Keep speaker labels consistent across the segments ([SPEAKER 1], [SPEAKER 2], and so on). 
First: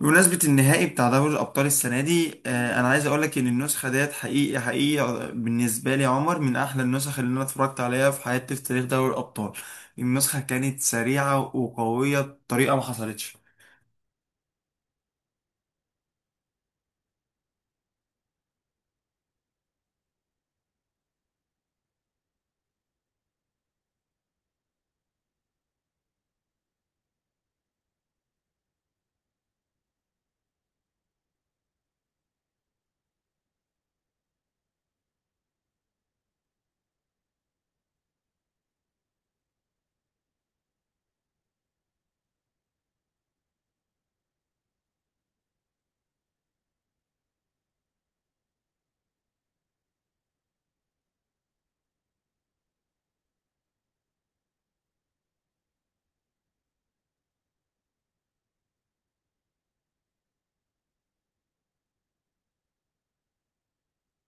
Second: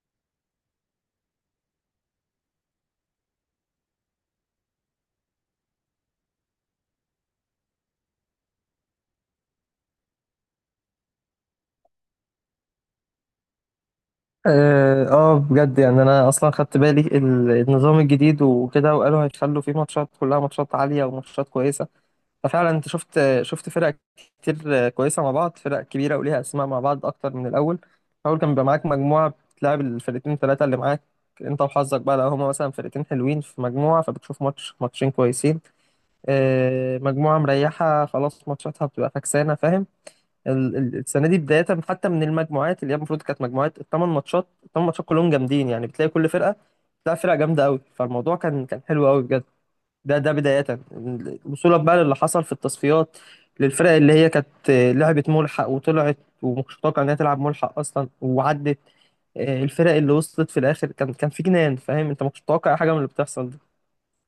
[SPEAKER 1] بمناسبة النهائي بتاع دوري الأبطال السنة دي، أنا عايز أقولك إن النسخة ديت حقيقي حقيقي بالنسبة لي يا عمر، من أحلى النسخ اللي أنا اتفرجت عليها في حياتي في تاريخ دوري الأبطال. النسخة كانت سريعة وقوية بطريقة ما حصلتش.
[SPEAKER 2] بجد يعني انا اصلا خدت بالي النظام الجديد وكده، وقالوا هيخلوا فيه ماتشات كلها ماتشات عاليه وماتشات كويسه. ففعلا انت شفت فرق كتير، كويسه مع بعض، فرق كبيره وليها اسماء مع بعض اكتر من الاول. الاول كان بيبقى معاك مجموعه بتلعب الفرقتين ثلاثه اللي معاك، انت وحظك بقى، لو هما مثلا فرقتين حلوين في مجموعه فبتشوف ماتش ماتشين كويسين. مجموعه مريحه خلاص ماتشاتها بتبقى فكسانه، فاهم. السنه دي بدايه حتى من المجموعات اللي هي المفروض كانت مجموعات الثمان ماتشات، الثمان ماتشات كلهم جامدين، يعني بتلاقي كل فرقه بتلاقي فرقه جامده قوي. فالموضوع كان حلو قوي بجد. ده بدايه، وصولا بقى للي حصل في التصفيات، للفرق اللي هي كانت، لعبت ملحق وطلعت ومشتاقه انها تلعب ملحق اصلا وعدت. الفرق اللي وصلت في الاخر كان في جنان، فاهم انت، ما كنتش متوقع أي حاجه من اللي بتحصل دي.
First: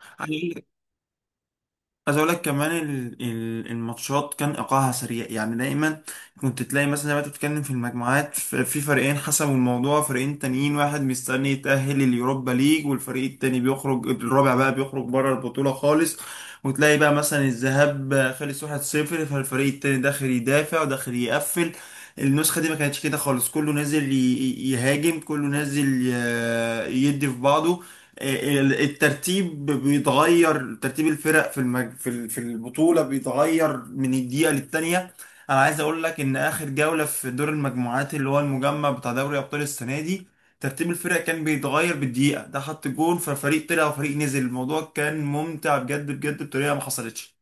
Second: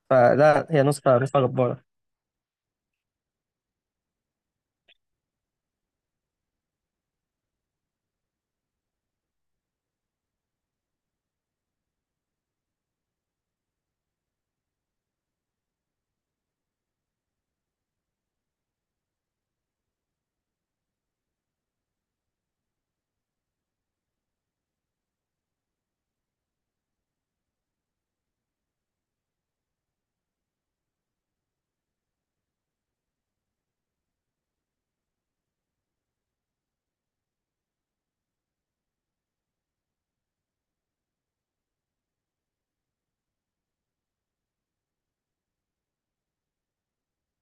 [SPEAKER 2] فده هي نسخه جباره.
[SPEAKER 1] عايز اقول لك كمان، الماتشات كان ايقاعها سريع يعني دايما، كنت تلاقي مثلا زي ما انت بتتكلم في المجموعات، في فريقين حسموا الموضوع، فريقين تانيين واحد مستني يتأهل اليوروبا ليج، والفريق التاني بيخرج الرابع بقى بيخرج بره البطولة خالص. وتلاقي بقى مثلا الذهاب خلص 1-0، فالفريق التاني داخل يدافع وداخل يقفل. النسخة دي ما كانتش كده خالص، كله نازل يهاجم، كله نازل يدي في بعضه. الترتيب بيتغير، ترتيب الفرق في المج... في ال- في البطولة بيتغير من الدقيقة للتانية. انا عايز اقول لك ان اخر جولة في دور المجموعات، اللي هو المجمع بتاع دوري ابطال السنة دي، ترتيب الفرق كان بيتغير بالدقيقة، ده حط جون ففريق طلع وفريق نزل. الموضوع كان ممتع بجد بجد بطريقة ما حصلتش.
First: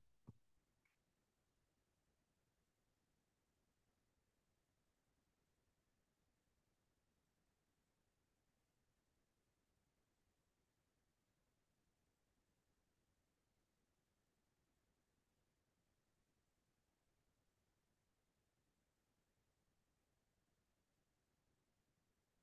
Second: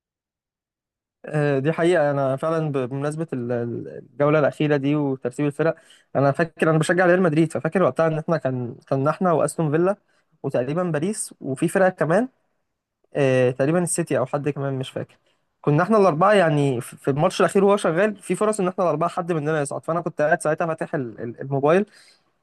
[SPEAKER 2] دي حقيقة. أنا فعلا بمناسبة الجولة الأخيرة دي وترتيب الفرق، أنا فاكر، أنا بشجع ريال مدريد، ففاكر وقتها إن إحنا كان إحنا وأستون فيلا وتقريبا باريس وفي فرقة كمان، تقريبا السيتي أو حد كمان مش فاكر. كنا إحنا الأربعة يعني في الماتش الأخير، وهو شغال في فرص إن إحنا الأربعة حد مننا يصعد. فأنا كنت قاعد ساعتها فاتح الموبايل،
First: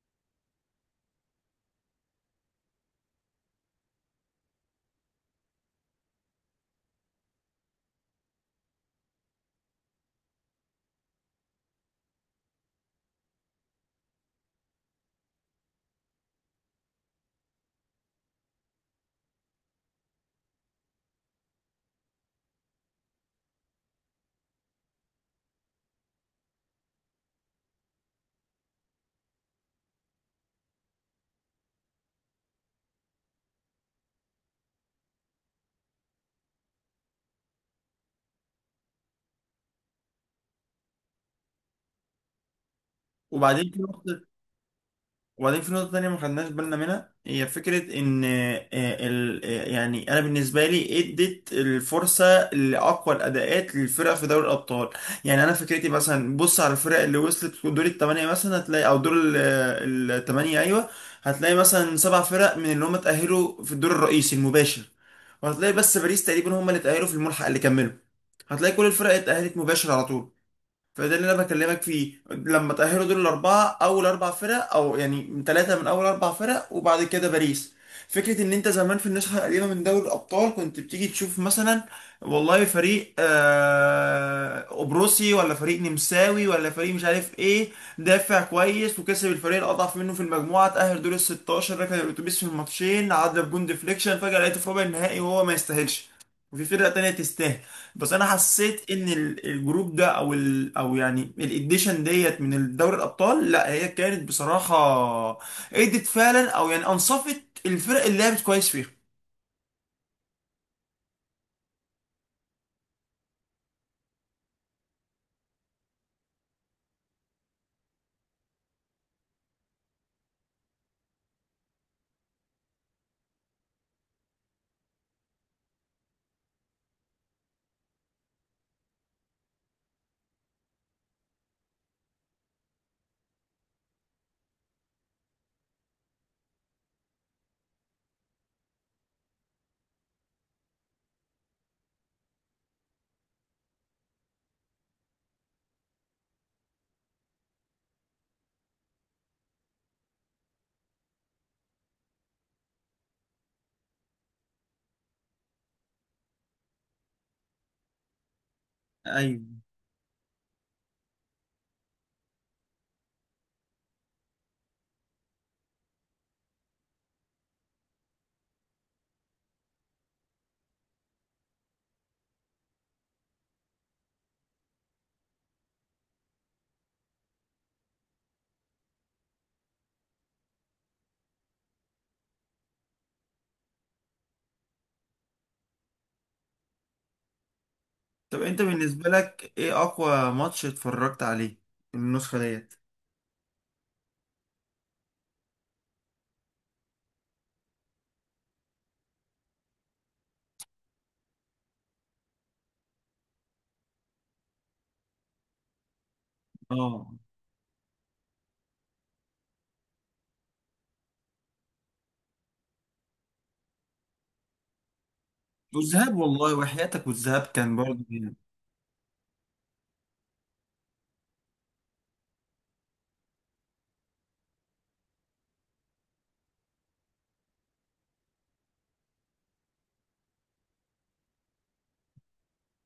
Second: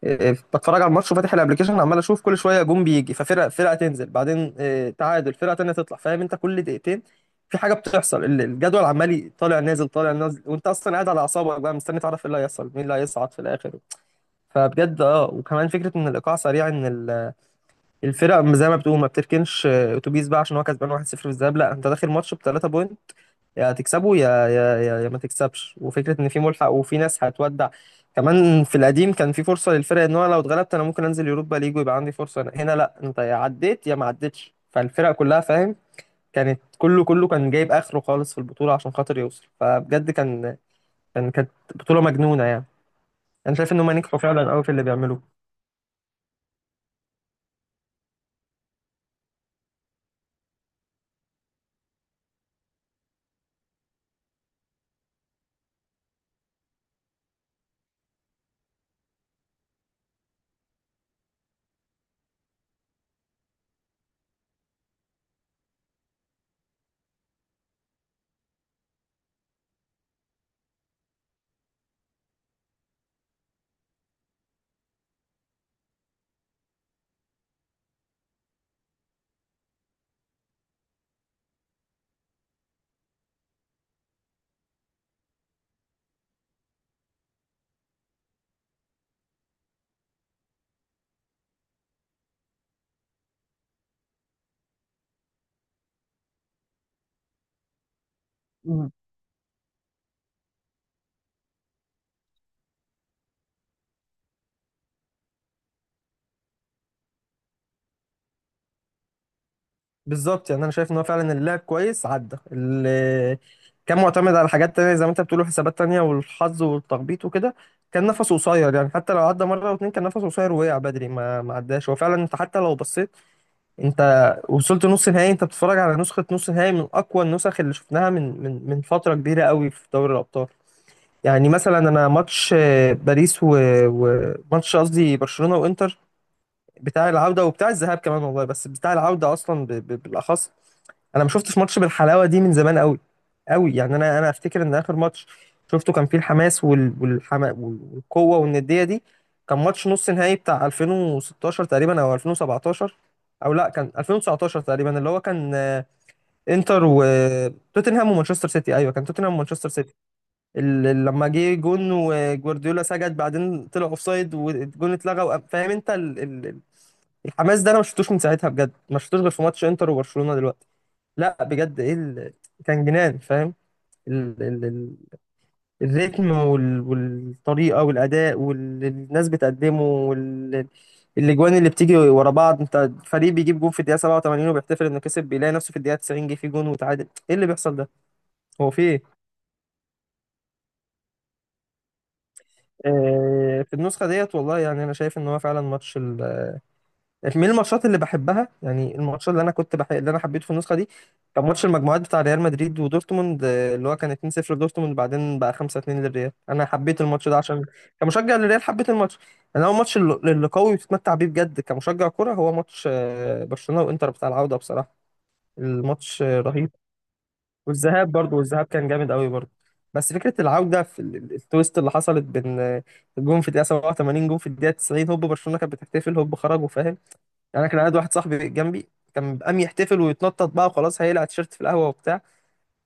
[SPEAKER 2] بتفرج على الماتش وفاتح الابلكيشن، عمال اشوف كل شويه جون بيجي ففرقه فرقه تنزل، بعدين تعادل، فرقه تانيه تطلع، فاهم انت، كل دقيقتين في حاجه بتحصل، الجدول عمال طالع نازل طالع نازل، وانت اصلا قاعد على اعصابك بقى، مستني تعرف ايه اللي هيحصل، مين اللي هيصعد في الاخر. فبجد اه، وكمان فكره ان الايقاع سريع، ان الفرق زي ما بتقول ما بتركنش، اتوبيس بقى عشان هو كسبان 1-0 في الذهاب، لا انت داخل ماتش بثلاثه بوينت، يا تكسبه يا يا يا يا ما تكسبش. وفكرة ان في ملحق وفي ناس هتودع، كمان في القديم كان في فرصة للفرق ان هو لو اتغلبت انا ممكن انزل يوروبا ليج ويبقى عندي فرصة هنا، لا انت يا عديت يا ما عدتش. فالفرق كلها، فاهم، كانت كله كان جايب اخره خالص في البطولة عشان خاطر يوصل. فبجد كانت بطولة مجنونة يعني، انا
[SPEAKER 1] وبعدين
[SPEAKER 2] شايف ان
[SPEAKER 1] في
[SPEAKER 2] هم نجحوا
[SPEAKER 1] نقطة
[SPEAKER 2] فعلا قوي في اللي بيعملوه.
[SPEAKER 1] وبعدين في نقطة تانية ما خدناش بالنا منها، هي فكرة إن، يعني أنا بالنسبة لي إدت الفرصة لأقوى الأداءات للفرق في دوري الأبطال. يعني أنا فكرتي مثلا، بص على الفرق اللي وصلت دور الثمانية مثلا هتلاقي، أو دور الثمانية أيوة، هتلاقي مثلا 7 فرق من اللي هم اتأهلوا في الدور الرئيسي المباشر، وهتلاقي بس باريس تقريبا هم اللي اتأهلوا في الملحق اللي كملوا. هتلاقي كل الفرق اتأهلت مباشر على طول. فده اللي انا بكلمك فيه، لما تأهلوا دول الاربعه اول اربع فرق، او يعني ثلاثه من اول اربع فرق وبعد كده باريس. فكره ان انت زمان في النسخه القديمه من دوري الابطال، كنت بتيجي تشوف مثلا، والله فريق قبرصي ولا فريق نمساوي ولا فريق مش عارف ايه، دافع كويس وكسب الفريق الاضعف منه في المجموعه، تأهل دور ال 16، ركن الاتوبيس في الماتشين، عدى بجون ديفليكشن، فجاه لقيته في ربع النهائي وهو ما يستاهلش، وفي فرقه تانيه تستاهل. بس انا حسيت ان الجروب ده، او ال او يعني الاديشن ديت من دوري الابطال، لا هي كانت بصراحه ادت فعلا، او يعني انصفت الفرق اللي لعبت كويس فيها.
[SPEAKER 2] بالظبط، يعني انا شايف ان هو فعلا اللاعب كويس عدى، اللي كان معتمد على حاجات تانية زي ما انت بتقول، حسابات تانية والحظ والتخبيط وكده، كان نفسه قصير. يعني حتى لو عدى مرة واتنين كان نفسه قصير ووقع بدري، ما عداش هو فعلا. انت حتى لو بصيت انت وصلت نص نهائي، انت بتتفرج على نسخة نص نهائي من اقوى النسخ اللي شفناها من من فترة كبيرة قوي في دوري الابطال. يعني مثلا انا ماتش باريس وماتش، قصدي برشلونة وانتر، بتاع العودة وبتاع الذهاب كمان والله، بس بتاع العودة أصلا بالأخص، أنا ما شفتش ماتش بالحلاوة دي من زمان قوي قوي. يعني أنا أفتكر إن آخر ماتش شفته كان فيه الحماس والقوة والندية دي كان ماتش نص نهائي بتاع 2016 تقريبا أو 2017، أو لا كان 2019 تقريبا، اللي هو كان، انتر وتوتنهام ومانشستر سيتي، أيوه كان توتنهام
[SPEAKER 1] ايوه.
[SPEAKER 2] ومانشستر سيتي. لما جه جون وجوارديولا سجد، بعدين طلع اوفسايد والجون اتلغى فاهم انت، الحماس ده انا ما شفتوش من ساعتها بجد، ما شفتوش غير في ماتش انتر وبرشلونة دلوقتي. لا بجد، ايه كان جنان، فاهم، ال... ال... ال... الريتم والطريقة والأداء والناس بتقدمه الاجوان اللي بتيجي ورا بعض، انت فريق بيجيب جون في الدقيقة 87 وبيحتفل انه كسب، بيلاقي نفسه في الدقيقة 90 جه فيه جون وتعادل، ايه اللي بيحصل ده؟
[SPEAKER 1] طب انت
[SPEAKER 2] هو في
[SPEAKER 1] بالنسبه
[SPEAKER 2] ايه؟
[SPEAKER 1] لك ايه اقوى ماتش اتفرجت عليه من النسخه ديت؟
[SPEAKER 2] في النسخة ديت والله، يعني انا شايف ان هو فعلا ماتش من الماتشات اللي بحبها، يعني الماتشات اللي انا اللي انا حبيته في النسخه دي كان ماتش المجموعات بتاع ريال مدريد ودورتموند، اللي هو كان 2-0 لدورتموند، بعدين بقى 5-2 للريال. انا حبيت
[SPEAKER 1] اه.
[SPEAKER 2] الماتش ده عشان كمشجع للريال حبيت الماتش. انا هو الماتش اللي قوي بتتمتع بيه بجد كمشجع كرة هو ماتش برشلونه وانتر بتاع العوده، بصراحه
[SPEAKER 1] والذهاب،
[SPEAKER 2] الماتش
[SPEAKER 1] والله
[SPEAKER 2] رهيب.
[SPEAKER 1] وحياتك، والذهاب كان برضه
[SPEAKER 2] والذهاب
[SPEAKER 1] جامد.
[SPEAKER 2] برضو، والذهاب كان جامد قوي برضو. بس فكره العوده في التويست اللي حصلت بين، الجون في الدقيقه 87 جون في الدقيقه 90، هوب برشلونه كانت بتحتفل، هوب خرجوا فاهم. يعني انا كان قاعد واحد صاحبي جنبي، كان قام يحتفل ويتنطط بقى وخلاص، هيقلع التيشيرت في القهوه وبتاع،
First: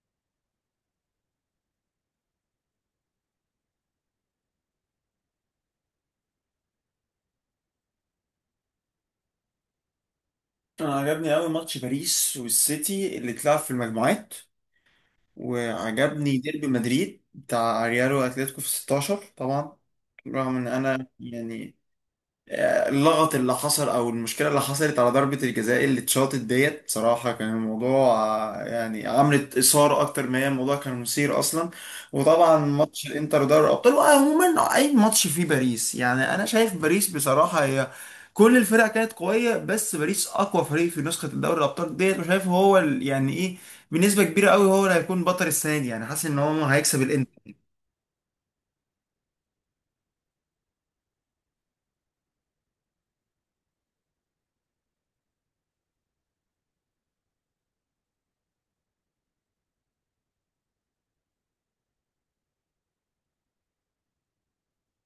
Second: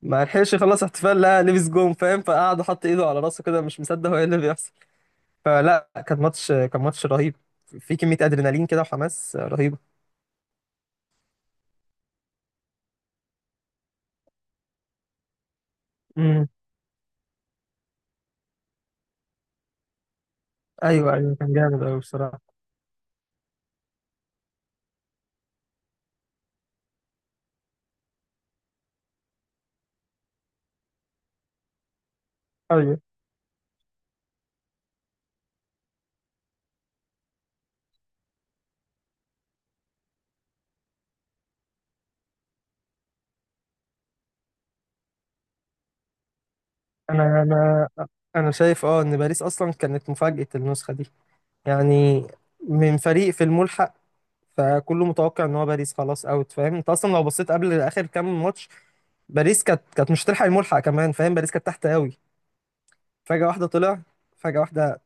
[SPEAKER 2] ما لحقش يخلص احتفال، لا لبس جون، فاهم، فقعد حط ايده على راسه كده مش مصدق هو ايه اللي بيحصل. فلا، كان ماتش رهيب، في كميه ادرينالين كده وحماس رهيبه.
[SPEAKER 1] انا عجبني قوي ماتش باريس والسيتي اللي اتلعب في المجموعات، وعجبني
[SPEAKER 2] امم
[SPEAKER 1] ديربي مدريد بتاع ريال واتلتيكو في 16 طبعا. رغم ان انا
[SPEAKER 2] ايوه ايوه، كان
[SPEAKER 1] يعني،
[SPEAKER 2] جامد قوي بصراحه.
[SPEAKER 1] اللغط اللي حصل او المشكله اللي حصلت على ضربه الجزاء اللي اتشاطت ديت بصراحه، كان الموضوع، يعني عملت اثاره اكتر ما هي، الموضوع كان مثير اصلا. وطبعا
[SPEAKER 2] ايوه،
[SPEAKER 1] ماتش الانتر دوري الابطال، وعموما اي ماتش فيه باريس، يعني انا شايف باريس بصراحه هي، كل الفرق كانت قويه، بس باريس اقوى فريق في نسخه الدوري الابطال ديت، وشايف هو يعني ايه، بنسبه كبيره قوي هو اللي هيكون بطل السنه دي، يعني حاسس ان هو هيكسب.
[SPEAKER 2] انا انا انا شايف اه ان باريس اصلا كانت مفاجاه النسخه دي، يعني من فريق في الملحق، فكله متوقع ان هو باريس خلاص اوت، فاهم انت، اصلا لو بصيت قبل اخر كام ماتش باريس كانت مش هتلحق الملحق كمان، فاهم، باريس كانت تحت قوي. فجأة واحدة طلع، فجأة واحدة،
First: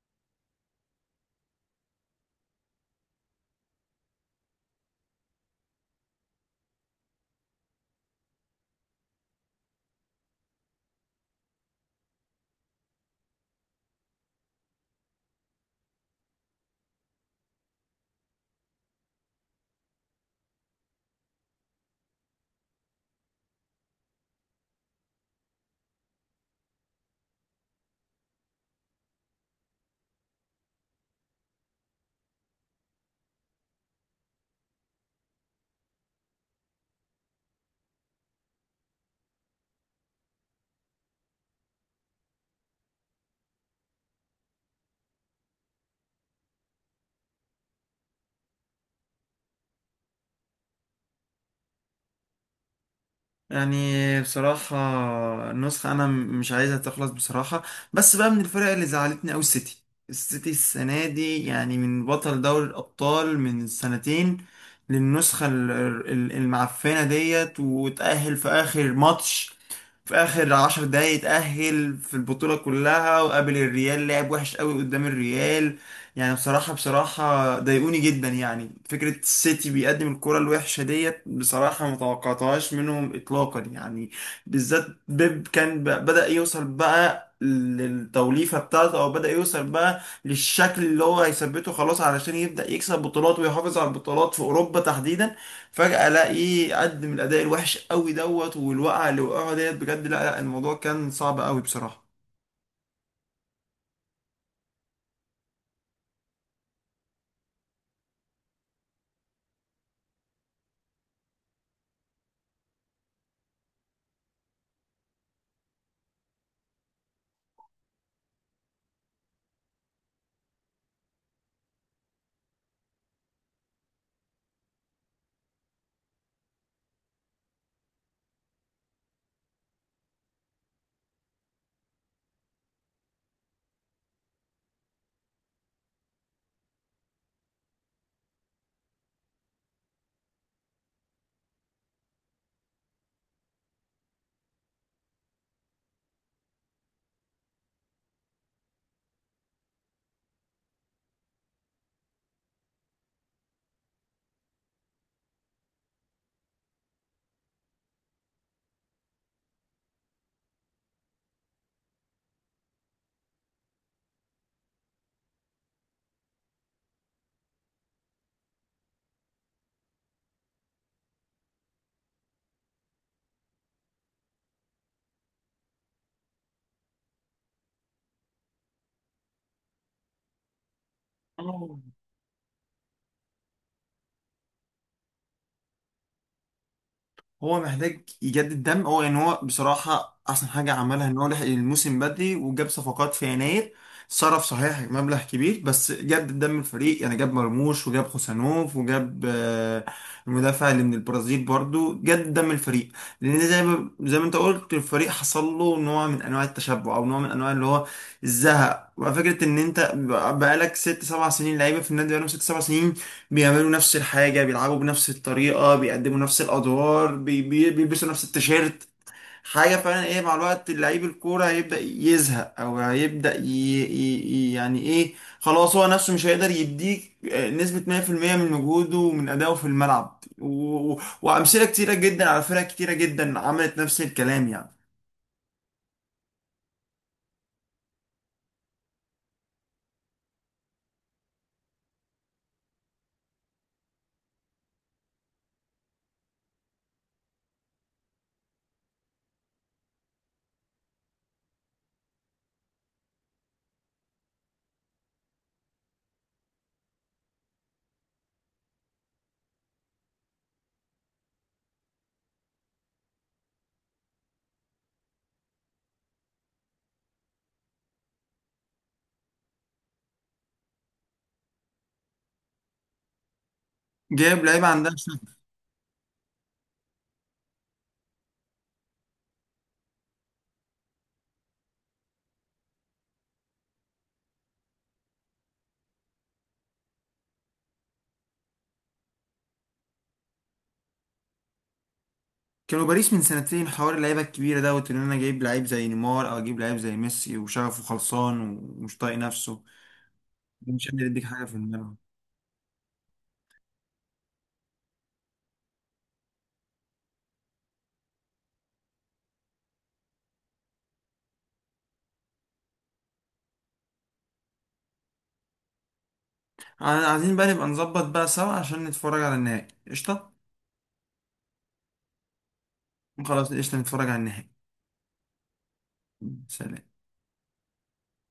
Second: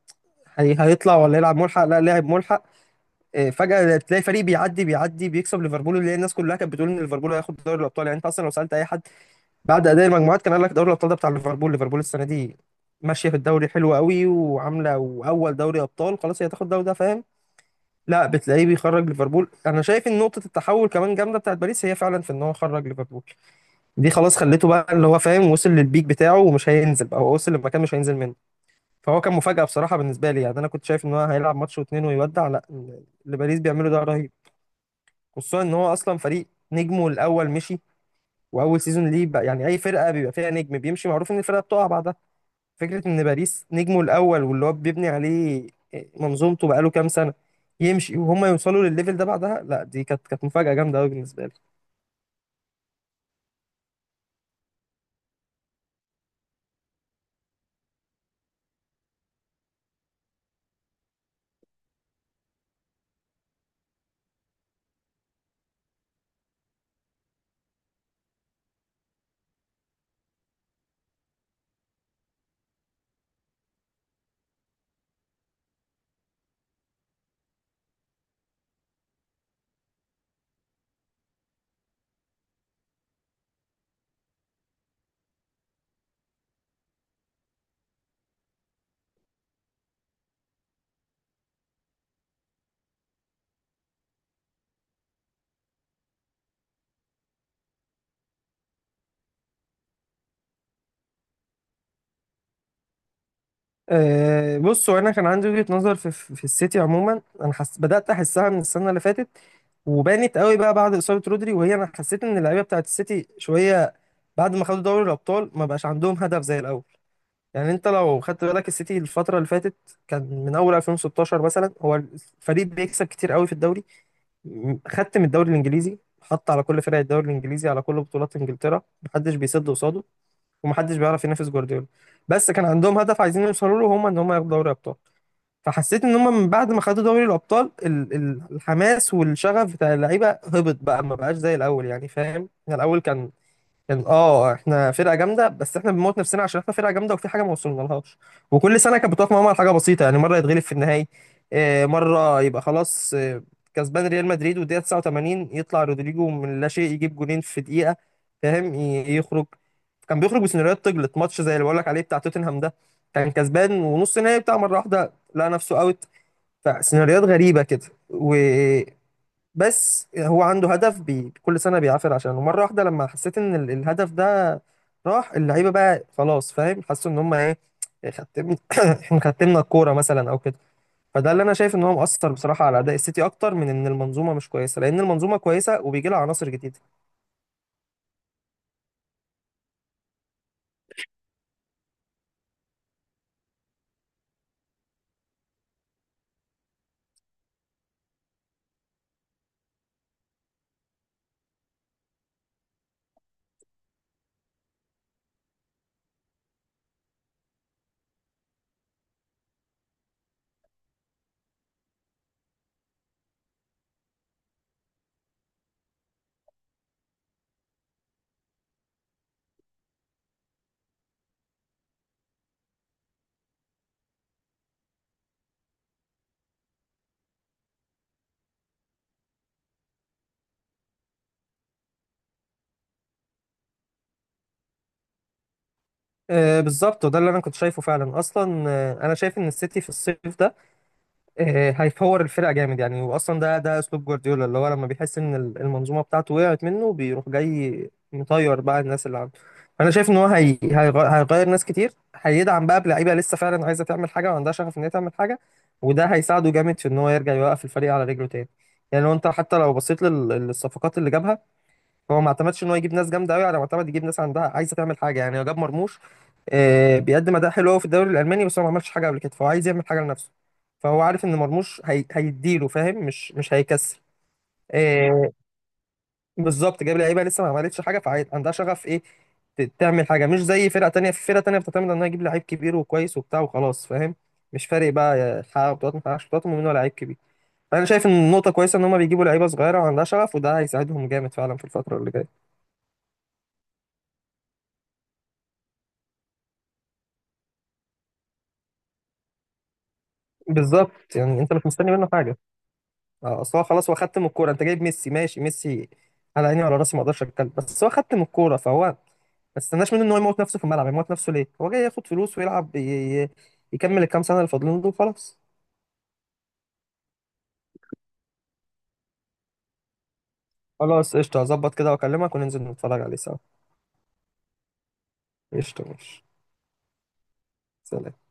[SPEAKER 2] هي هيطلع ولا يلعب ملحق، لا لاعب ملحق. فجأة تلاقي فريق بيعدي بيكسب ليفربول، اللي هي الناس كلها كانت بتقول ان ليفربول هياخد دوري الابطال. يعني انت اصلا لو سألت اي حد بعد اداء المجموعات كان قال لك دوري الابطال ده بتاع ليفربول، ليفربول السنة دي ماشية في الدوري حلوة قوي وعاملة واول دوري ابطال، خلاص هي هتاخد الدوري ده، فاهم. لا بتلاقيه بيخرج ليفربول. انا شايف ان نقطة التحول كمان جامدة بتاعت باريس هي فعلا في ان هو خرج ليفربول، دي خلاص خليته بقى اللي هو، فاهم، وصل للبيك بتاعه ومش هينزل بقى، هو وصل لمكان مش هينزل منه. فهو كان مفاجأة بصراحة بالنسبة لي، يعني انا كنت شايف ان هو هيلعب ماتش واتنين ويودع، لا اللي باريس بيعمله ده رهيب. خصوصا ان هو اصلا فريق نجمه الاول مشي واول سيزون ليه بقى، يعني اي فرقة بيبقى فيها نجم بيمشي معروف ان الفرقة بتقع بعدها. فكرة ان باريس نجمه الاول واللي هو بيبني عليه منظومته بقاله كام سنة يمشي، وهم يوصلوا للليفل ده بعدها، لا دي كانت مفاجأة جامدة قوي بالنسبة لي.
[SPEAKER 1] يعني بصراحة، النسخة أنا مش عايزها تخلص بصراحة. بس بقى من الفرق اللي زعلتني أوي السيتي. السيتي السنة دي يعني، من بطل دوري الأبطال من سنتين، للنسخة المعفنة ديت، وتأهل في آخر ماتش، في اخر 10 دقايق اتأهل في البطولة كلها، وقابل الريال، لعب وحش قوي قدام الريال. يعني بصراحة بصراحة ضايقوني جدا، يعني فكرة السيتي بيقدم الكرة الوحشة ديت، بصراحة ما توقعتهاش منهم اطلاقا يعني. بالذات بيب كان بدأ يوصل بقى للتوليفة بتاعته، او بدأ يوصل بقى للشكل اللي هو هيثبته خلاص، علشان يبدأ يكسب بطولات ويحافظ على البطولات في اوروبا تحديدا. فجأة الاقيه قدم الاداء الوحش قوي دوت، والوقعة اللي وقعها ديت بجد، لا لا، الموضوع كان صعب قوي بصراحة.
[SPEAKER 2] أه بص، هو انا كان عندي وجهة نظر في السيتي عموما، انا حس بدأت احسها من السنة اللي فاتت، وبانت قوي بقى بعد إصابة رودري، وهي انا حسيت ان اللعيبة بتاعت السيتي شوية بعد ما خدوا دوري الابطال ما بقاش عندهم هدف زي الاول. يعني انت لو خدت بالك السيتي الفترة اللي فاتت، كان من اول 2016 مثلا هو الفريق بيكسب كتير قوي في الدوري، خدت من الدوري الانجليزي، حط على كل فرق الدوري الانجليزي، على كل بطولات انجلترا محدش بيسد قصاده، ومحدش بيعرف ينافس جوارديولا. بس كان عندهم هدف عايزين يوصلوا له، هم ان هم ياخدوا دوري ابطال. فحسيت ان هم من بعد ما خدوا دوري الابطال الحماس والشغف بتاع اللعيبه هبط بقى، ما بقاش زي الاول، يعني فاهم. يعني الاول كان، كان اه احنا فرقه جامده، بس احنا بنموت نفسنا عشان احنا فرقه جامده وفي حاجه ما وصلنا لهاش، وكل سنه كانت بتقف معاهم على حاجه بسيطه. يعني مره يتغلب في النهائي، مره يبقى خلاص، كسبان ريال مدريد والدقيقه 89 يطلع رودريجو من لا شيء يجيب جولين في دقيقه، فاهم، يخرج. كان بيخرج بسيناريوهات تجلط، ماتش زي اللي بقول لك عليه بتاع توتنهام ده كان كسبان ونص نهائي بتاع، مره واحده لقى نفسه اوت، فسيناريوهات غريبه كده. بس هو عنده هدف بي كل سنة بيعافر عشانه مرة واحدة، لما حسيت ان الهدف ده راح اللعيبة بقى خلاص، فاهم، حسوا ان هم ايه، ختم. احنا ختمنا الكورة مثلا او كده. فده اللي انا شايف ان هو مؤثر بصراحة على اداء السيتي، اكتر من ان المنظومة مش كويسة، لان المنظومة كويسة وبيجي لها عناصر جديدة.
[SPEAKER 1] هو محتاج يجدد دم، هو يعني هو بصراحة أحسن حاجة عملها إن هو لحق الموسم بدري وجاب صفقات في يناير. صرف صحيح مبلغ كبير، بس جدد دم الفريق، يعني جاب مرموش وجاب خوسانوف وجاب، المدافع اللي من البرازيل، برضو جدد دم الفريق. لأن زي ما أنت قلت، الفريق حصل له نوع من أنواع التشبع أو نوع من أنواع اللي هو الزهق، وفكرة إن أنت بقالك ست سبع سنين لعيبة في النادي، بقالهم ست سبع سنين بيعملوا نفس الحاجة، بيلعبوا بنفس الطريقة، بيقدموا نفس الأدوار، بيلبسوا نفس التيشيرت. حاجة فعلا إيه، مع الوقت لعيب الكورة هيبدأ يزهق أو هيبدأ يعني إيه، خلاص هو نفسه مش هيقدر يديك نسبة 100% من مجهوده ومن أدائه في الملعب، وأمثلة كتيرة جدا على فرق كتيرة جدا عملت نفس الكلام يعني.
[SPEAKER 2] آه بالظبط، وده اللي انا كنت شايفه فعلا اصلا. آه انا شايف ان السيتي في الصيف ده، هيفور الفرقه جامد، يعني واصلا ده اسلوب جوارديولا، اللي هو لما بيحس ان المنظومه بتاعته وقعت منه بيروح جاي مطير بقى الناس اللي عنده. فانا شايف ان هو هيغير ناس كتير، هيدعم بقى بلعيبه لسه فعلا عايزه تعمل حاجه وعندها شغف ان هي تعمل حاجه. وده هيساعده جامد في ان هو يرجع يوقف الفريق على رجله تاني. يعني لو انت حتى لو بصيت للصفقات اللي جابها، هو ما اعتمدش ان هو يجيب ناس جامده قوي على ما اعتمد يجيب ناس عندها عايزه تعمل حاجه. يعني هو جاب مرموش، بيقدم اداء حلو قوي في الدوري الالماني بس هو ما عملش حاجه قبل كده، فهو عايز يعمل حاجه لنفسه. فهو عارف ان مرموش هيديله، فاهم، مش هيكسر.
[SPEAKER 1] جايب لعيبة عندها
[SPEAKER 2] آه،
[SPEAKER 1] شغف.
[SPEAKER 2] بالظبط، جاب لعيبه لسه ما عملتش حاجه فعندها شغف ايه، تعمل حاجه، مش زي فرقه تانية. في فرقه تانية بتعتمد انها تجيب لعيب كبير وكويس وبتاع وخلاص، فاهم، مش فارق بقى حقق بطولات ما حققش بطولات، المهم ان هو لعيب كبير. فانا شايف ان النقطه كويسه ان هم بيجيبوا لعيبه صغيره وعندها شغف، وده هيساعدهم جامد فعلا في الفتره اللي جايه.
[SPEAKER 1] كانوا باريس من سنتين حوار اللعيبة الكبيرة دوت، إن أنا جايب لعيب زي نيمار أو أجيب لعيب زي ميسي وشغفه خلصان ومش طايق نفسه، مش
[SPEAKER 2] بالظبط،
[SPEAKER 1] قادر يديك
[SPEAKER 2] يعني
[SPEAKER 1] حاجة
[SPEAKER 2] انت
[SPEAKER 1] في
[SPEAKER 2] مش مستني
[SPEAKER 1] الملعب.
[SPEAKER 2] منه حاجه. اصل هو خلاص هو خدت من الكوره. انت جايب ميسي، ماشي ميسي، على عيني وعلى راسي، ما اقدرش اتكلم، بس هو خدت من الكوره، فهو ما تستناش منه ان هو يموت نفسه في الملعب. يموت نفسه ليه؟ هو جاي ياخد فلوس ويلعب، يكمل الكام سنه اللي فاضلين دول وخلاص.
[SPEAKER 1] عايزين بقى نبقى نظبط بقى سوا عشان نتفرج على النهائي قشطة.
[SPEAKER 2] خلاص قشطه، هظبط كده واكلمك وننزل نتفرج عليه سوا.
[SPEAKER 1] خلاص قشطة، نتفرج على النهائي.
[SPEAKER 2] قشطه ماشي.
[SPEAKER 1] سلام.
[SPEAKER 2] سلام.